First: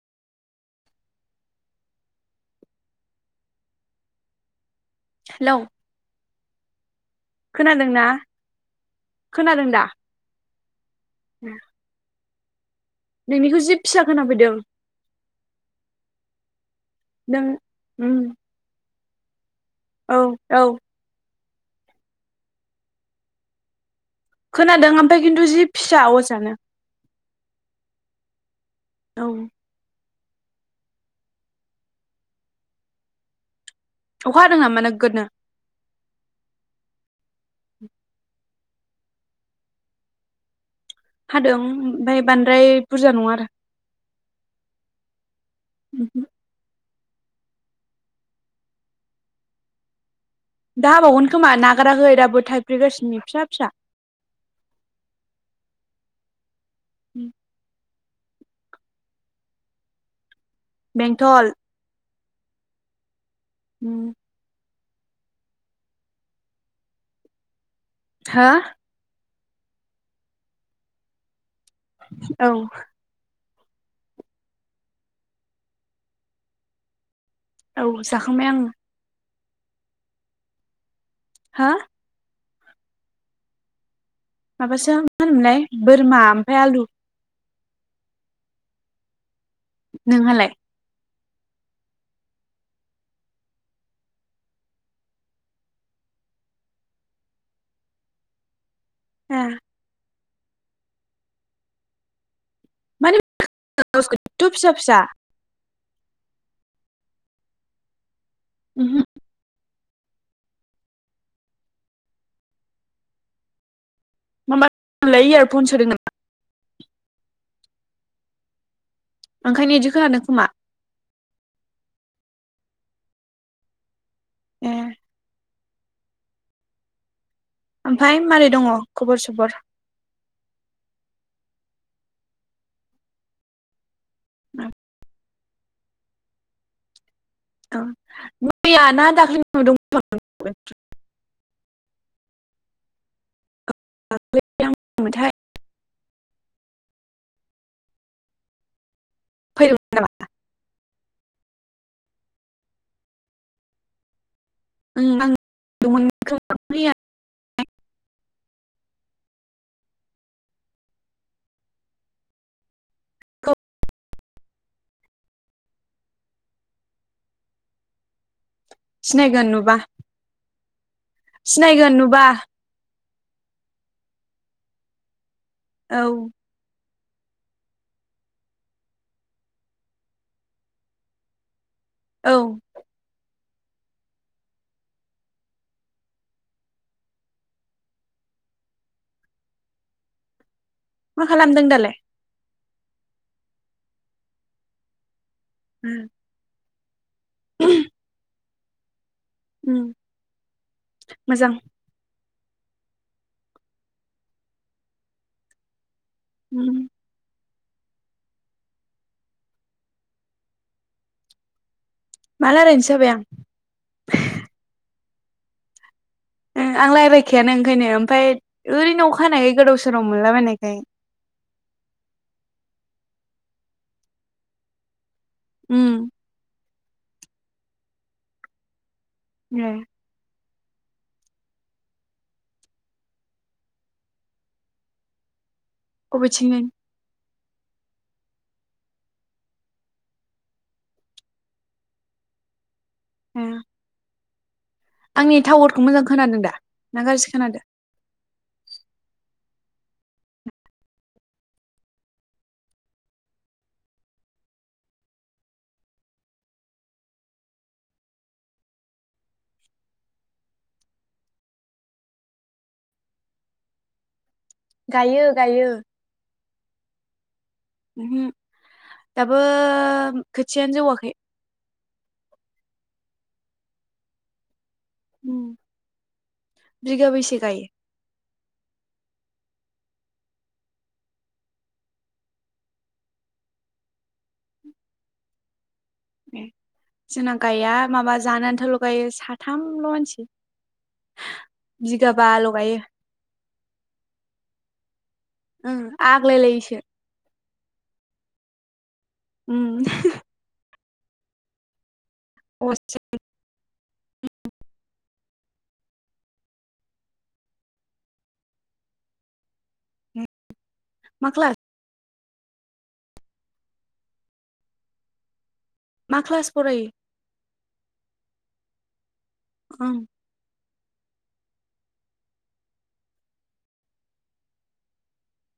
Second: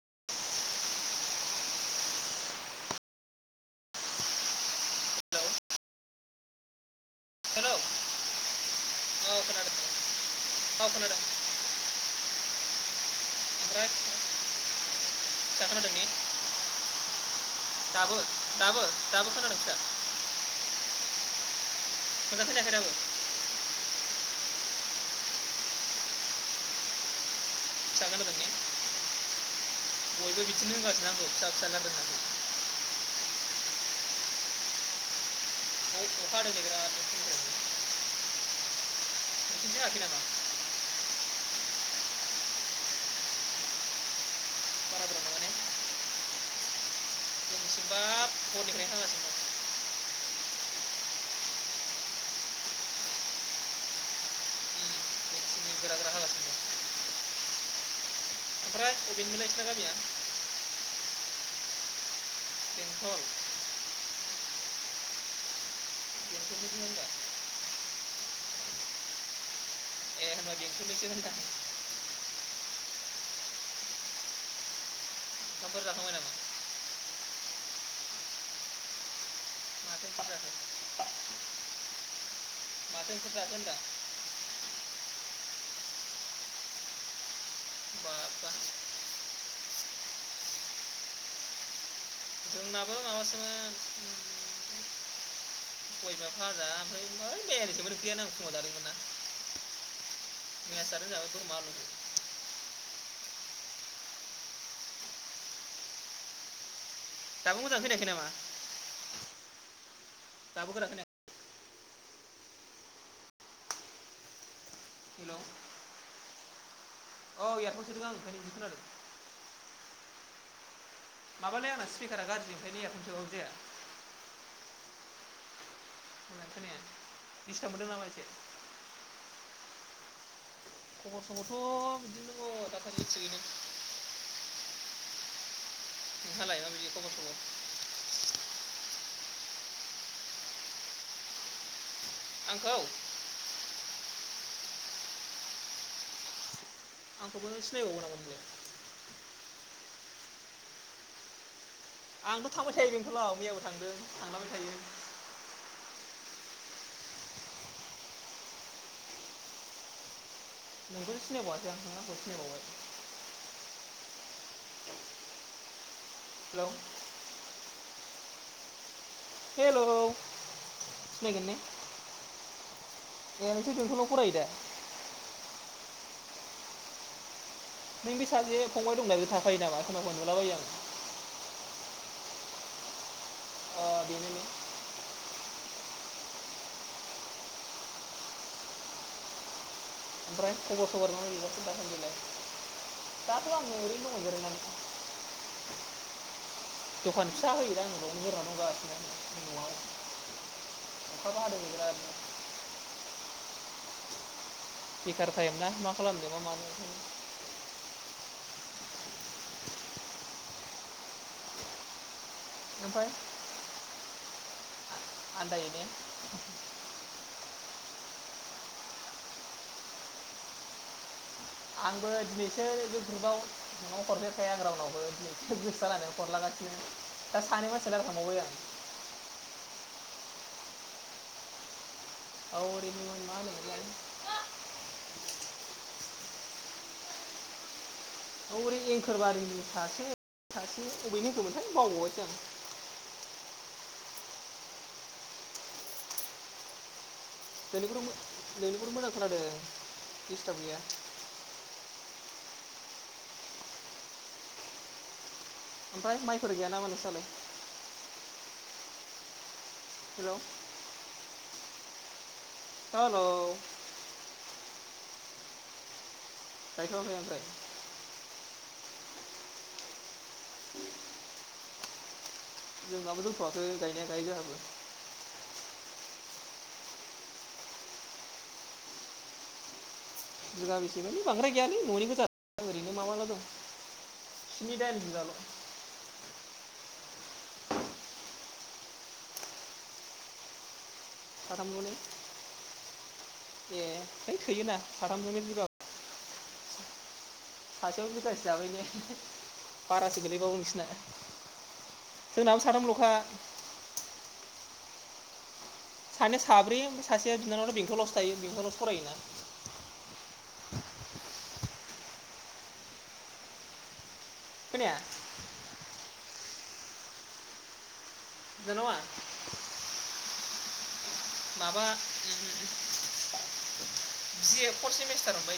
[inaudible] Hello hello खोनादोंना खोनादों दा? औ खोनादों उम नोंनिखौ जि ओमफ्राय फिसा खोनाफैदों। फिसा खोनादों ने नों उम दाबो दाबो? दाबो खोनादों फिसा? औ औ मोजाङै खोनायाखै दाबो? खोनादों ओमफ्राय खिन्थु जि फिसा आवाजानो। फिसा खोनादों ने? औ बयबो बिदिनो होनलाजोबदों आंखौ फिसा फिसा खोनादों होनना। अखा हादों नामा नोगोदनो? अखा हादों नै बिरादनो। नोंसिनिथिं हायाखैनामा? हादों। ओमफफ्राय बांद्राय बुरजा नङा आरो। बारा बुरजा नङा ने उम हो बाब हरनिफ्रायनो हागासिनो दं। दा हाबावगोन खोमा नागाराखै दाबो थाइफ्रिगासिनो फिसा फिसा। उम जोंनिथिं गोरा गोरा हागासिनो उम फ्राय अबेनिमोनलाय नों सिना गामिया? बेंथल बेंथल उम बेंथलनिसो नों ओमबा हा ए होमबा बेंथलनिसो होनदां। औ ओंखामफोर जाखांबाय नामा? औ जाखांबाय आङो। माथो ओंख्रि जाखो? हा माथो ओंख्रि जाखो होनदां? माबासो मा होनोमोनलाय बोरमा ओमफ्राय आलु। बा बा नोंहालाय? जोंनाबो माबासोमोन सबाय बिमा फाजा ओमफ्राय है मैयानिसोमोन ओंख्रियानो आं फुङाव जादोंमोनना। ए मैयासो जादों जोंहाबो बोरमा आलु। [unintelligible] थ फिसा फिसा दाबो मोजाङै खोनायाखै नामा? उम हो दाबो [unintelligible] खोनायाखै? मामबार [unintelligible] लाय हेलौ इयार फन सोदों नामा? अ' इयार फन सोदों आं ओंखायनो इदि खोनादों। ओंखायनो इदि खानादों खोमा? माबालै आंना स्पिकारा गाज्रि ओंखायनो इयार फन सोबाबो जाया। ए मोजां खोनाया। दिस्टार्ब मोनदों नामा ओमफाय एसे मारै दङ खबर सबर? खबर सबरथ' बिदिनो दङ दासान्दि थिगैनो। उम नोंहालाय माबायदि खबर सबर? दं‌, मैया ना दाख्लै नुदोंमोनथ' आं नों [unintelligible] आंखौ? [unintelligible] थाय आंखौबो सिनाय बावो नामा नोंलाय? फैदोंमोन नामा? आंथ' थांबाय थायो बेंथलाव मैयाबो थांदों थांलाबाय थायो। उम आं [unintelligible] नोंखौसो सिनायबावासै आं, नों आंखौ सिनायबावबाय। खोब [unintelligible] हेलौ सिनायगोन नुबा हेलौ सिनायगोन ने? सिनायगोन नुबा नोंथ' बेंथलाव फरायो दा? औ नों बि सासे फंबाय दंनायजों थाफायो नामा? एखमबा लोगो मोनबोलाबायो आं। औ अ ओमफ्राय खबर-सबर मा माबोरै दा खालामदों दालाय सान्दिलाय? दाथ' आं ओरैनो दङ जिरायनानै। उम द'खान फिसा होयो ना आं न'आवनो [unintelligible] न'आव। अखाबो मोजां हादों बिराद बेखार थायोमोनना मा खालामनो मा मानो उम मा रायलायनोसो ओमफ्राय जाबाय आं आन्दायो ने? ओ आं रायलायखायानो ओंखायनो ओमफाय ओरैनो अखा हानायखाय गोदाव-सोराव मोनला बायनायखाय आंबो दिनैसो बे ग्रुपाव नङाबा हरफेरखाया आं रावनावबो। गोसो उम जानानै‌ हरलागासिनो। दा सानै मानसिजों रायलाय खांबावबाय आं। ए। औ औरैनि मा होनोलाय अबिथिं जायनि औ ओरै एंखोरबारिनि सासे सासे अबेनि होनदोंमोनथाय बावबावसै आं ओम‌ आंनि टावारखौ मोजां खोनादों दा ना गाज्रि खोनादों नोंनिखौथ' नोंनिखौथ मोजां खोनादों दिसथाब गैया ओमफ्राय माइफोर गैया नामा नोंसोरा लाय हेल' हेल' गायो- गायो गायथ'आखै आमफ्राय उमहो दाबो खोथियानो जौवाखै जोंनाबो‌ जौथ'वाखै गायनाया गायो जोंहाबो बिगा बैसे गायो बिगा बेसेब बांद्राय गैयालै न'नि गोजा ओरैनो माबाल' दं स्नि- दाइन बिुगाल' उ जोनां गया माबा जानानै आथाल' गायो साथामल' मानसि साथामबो ने बिगाबाल' गायो ए हैै थोयोना। साथामजोंनो बिगा- आगलाय लायो सो। सासेयाव बिगासे जाबाय ने। उम बारासो गोलैबावो नोंसिना। जोंनाबो साथाम असे ल'खा। सानै साब्रै ओमफ्राय सासेया बिनानावा बेंथलावसो थायो बेंथलावसो फरायोना। मा कलास खोनाया मा क्लास फरायो? बिनानावा? उम माबा बे फर्थ सेमिस्टाराव मोनबाय।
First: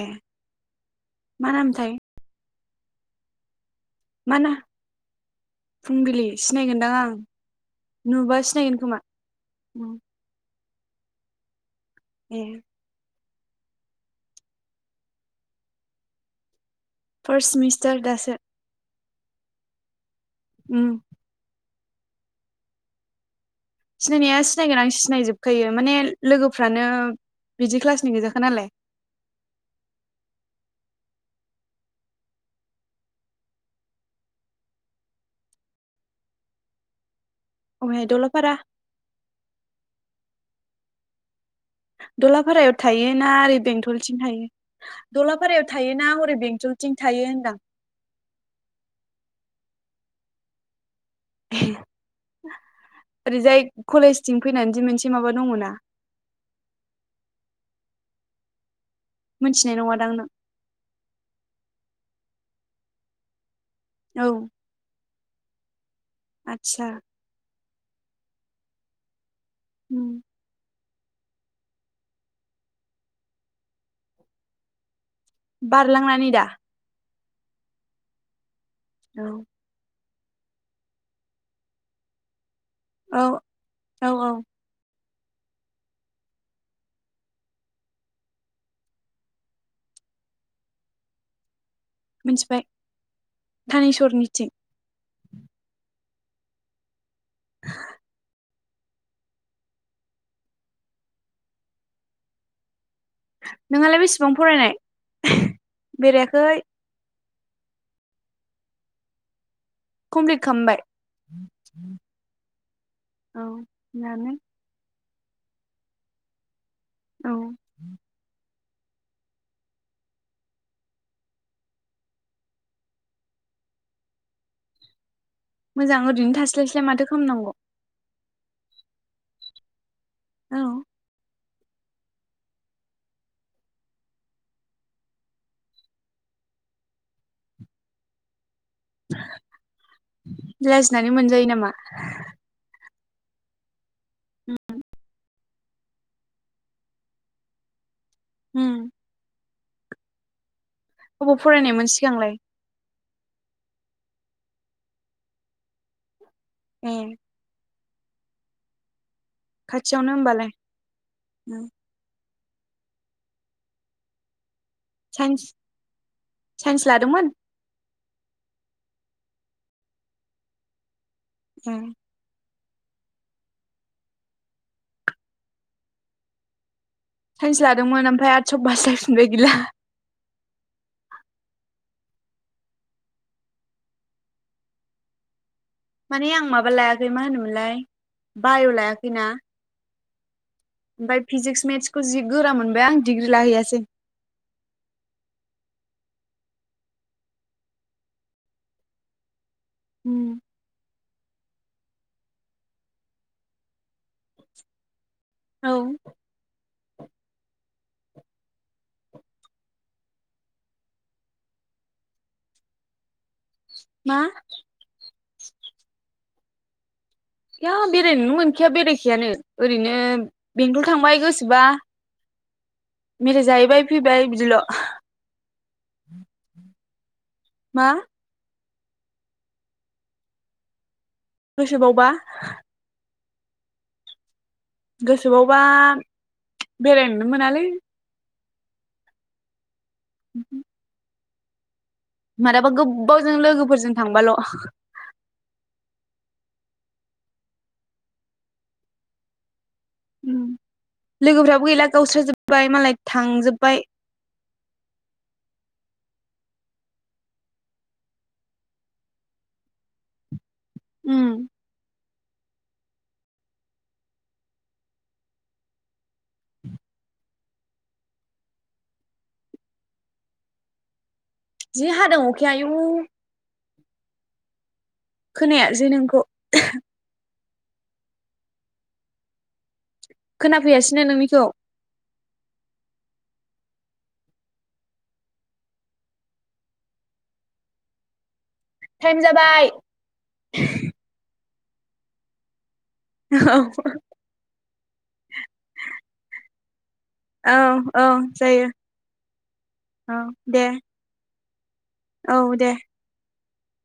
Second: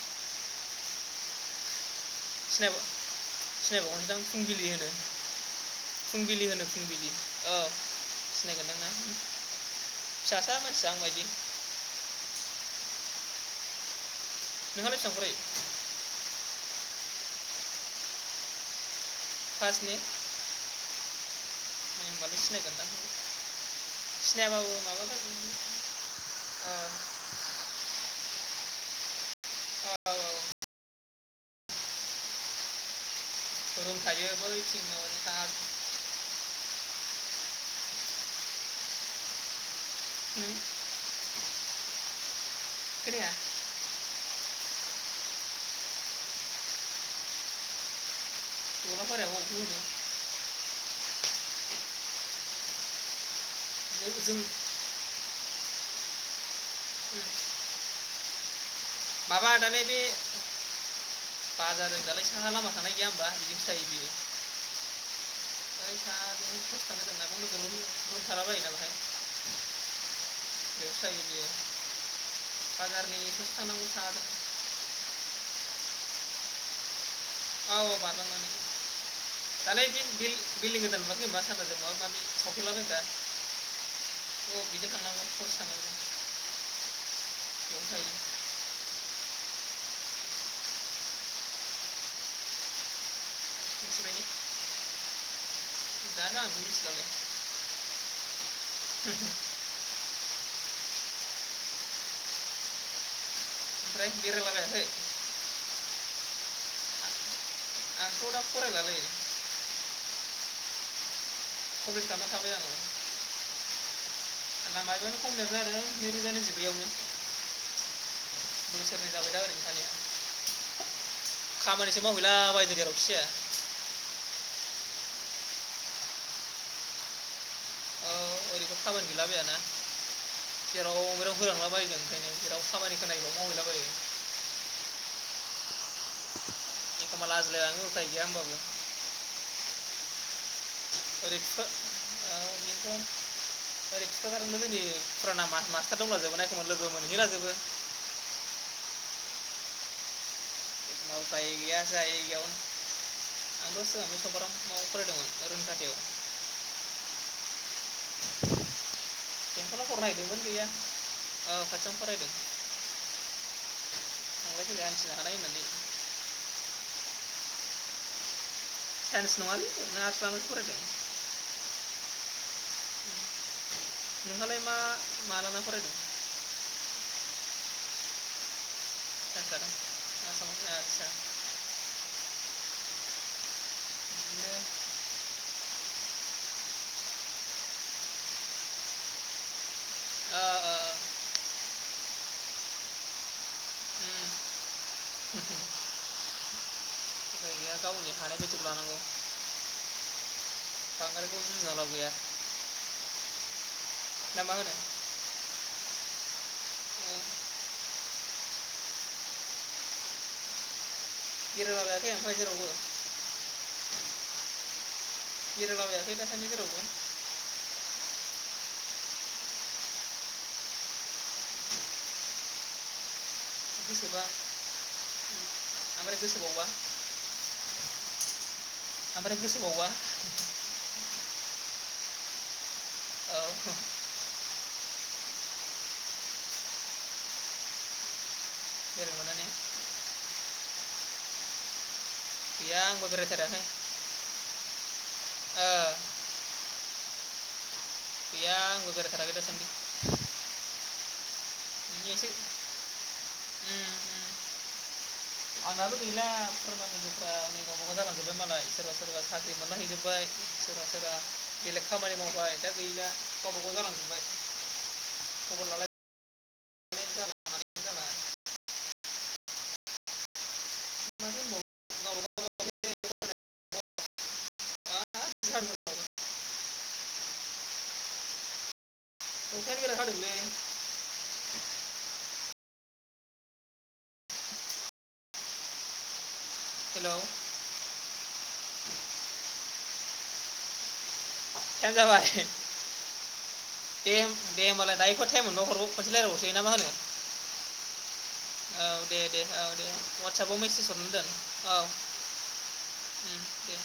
ए मा नामथाय? सनेहा बर'। सिनायबावगोन सो दां मा ना फुंबिलि होनो फुंबिलि होनो सिनायगोनदां फुंबिलि आं औ नुबा सिनायगोन दां ना खोमा उम फिसा। फिसा‌ मानसिया आं बायदि। ए। नोंहालाय बेसेबां फरायो? फार्स्ट सेमिस्टार दासो। फास ने? उम ए होनबालाय सिनायगोन दां? सिनायनाया सिनायगोन आं सिनायजोबखायो माने औ लोगोफ्रानो बिदि क्लासनि गोैजाखा नालाय। औ औ गरम [unintelligible] अहाय दलपारा। उम दला फारायाव- थायो ना ओरै बेंथलथिं थायो? दलाफारायाव थायोना हरै बेंटलथिं थायो होनदां? दलाफाराया [unintelligible] [unintelligible] ओरैजाय। कलेजथिं जों फैनानै जे मोनसे- माबा दङ ना। माबा मोनथिनाय दालाय बे नङादां नों बाजारजों दालाय। लामा थांनाय गैया होनोमबा बिथिं थायो। औ आदसा ओमफ्राय [unintelligible] थाला बायोना बेहाय। उम बेयावसो थायो बियो बाजारनि ससे थांनांगौ साहाजों। बारलांनानै दा। औ बारलांनानै। औ दालाय बे। बिल बिल्डिं गोदान लुवाखै होनबा सानजाजों मा माने औ औ औ। बिजों थांनांगौ ससे थांनांगौ बेयावनो थायो। मोनथिबाय। मिथिबायनि धानेशवरनिथिं। [inaudible] [inaudible] नोंहालाय ओमफ्राय बेसेबां फरायनाय। बेरायलाबायाखै बेरायाखै। आंथ' दा फरायलालै। खमफ्लिथ खालामबाय। खमफ्लिथ खालामना थाबाय आं। औ मोजाङानो माबायावनो खमफ्लेर जादों नैरोजा नैजिब्रैयावनो। औ। बोसोरनै जाबाय दा ओरैनो थानाया खामानिसो मावहैला बायो जेरावखि जाया। मोजां ओरैनो थास्लायस्लाय माथो खालामनांगौ। ओ [inaudible] जेराव मेराव औ होलांला बायगोन ओंखायनो जेराव खामानिखौ नायना मावहैला बायो। एखमबा लाजिलाय लाङो उफाय गैया होमबाबो। [unintelligible] लाजिनानै मोनजायो नामा? [unintelligible] [unintelligible] मास्टार दंलाजोबोना एखमबा लोगो मोनहैलाजोबो। होम। एखमबा अबाव उफाय गैया फरायनायमोन जायै सिगांलाय? गैयावनो [unintelligible] उम [unintelligible] बेंथलाव फरायनो खाथियावनो नागिरदोंमोन होमबालाय गैया औ उम खाथियावनो फरायदों। [unintelligible] साइन्स होननानै साइन्स लादोंमोन? साइन्स नङालै ओरैनो आर्टस लानासो फरायदों। उम। नोंहालाय मा मा लाना फरायदों? साइन्स लादोंमोन ओमफ्राय आर्टसाव बासलायफिन आ आ [unintelligible] बिदिनो माने आं माबा लायाखै मा होनोमोनलाय बाय' लायाखैना। ओं ओमफ्राय फिजिक्स मेथ्सखौ जि गोरा मोनबाय आं डिग्रि लाहैयासै। उम [unintelligible] उफाय गावनि हानाय बादिखौ लानांगौ। होम बांद्रायखौ जुजिना लाब गैया [unintelligible] ना मा होनो? औ ओ बेरायला बायाखै ओमफ्राय जेरावबो? मा? बेरायलाबायाखै दासान्दि जेरावबो? गैया बेरायनोनो मोनखाया बेरायखायानो ओरैनो बेंथल थांबाय गोसोबा। मेथाइ जाहैबाय गोसोबा फैबाय बिदिल'। ओमफ्राय गोसोबावबा मा? ओमफ्राय गोसोबावबा? गोसोबावबा? औ। गोसोबावबा बेरायनोनो मोनालै। बेरायनो मोननानै मालाबा गैया आंबो गोब्बावजों लोगोफोरजों थांबाल'। ओं बेैया आंगोगखार गै दासान्दि [unintelligible] ओम लोगोफ्रा गैला गावस्र बिदिनोसै जोबबाय मालाय थांजोबबाय आंहाबो गैला फुराना लोगोफोरा गावबा गाव जालां जोब्बाय मालाय सोरबा सोरबा साख्रि मोनला हैैजोब्बाय सोरबा सोरबा उम बेलेख खामानि बा दा गैला गावबा गाव जालांजोबबाय खबर लालाय मा होनबावो जे हादों गावबा आखाया आयौ गाव जादों अखायानो खोनायासै नोंखौ बिराद हादोंलै खोनाफैयासैनो नोंनिखौ हेलौ टाइम जाबाय थाइम जाबाय औ दे दे होनोमालाय दाहाय टाइम मोनबार खनसे रायलायबावसो ना मा होनो औ औ जायो औ दे दे औ दे औ वाट्सएपाव दे मेसेज हरनो दोन औ औ दे उम, दे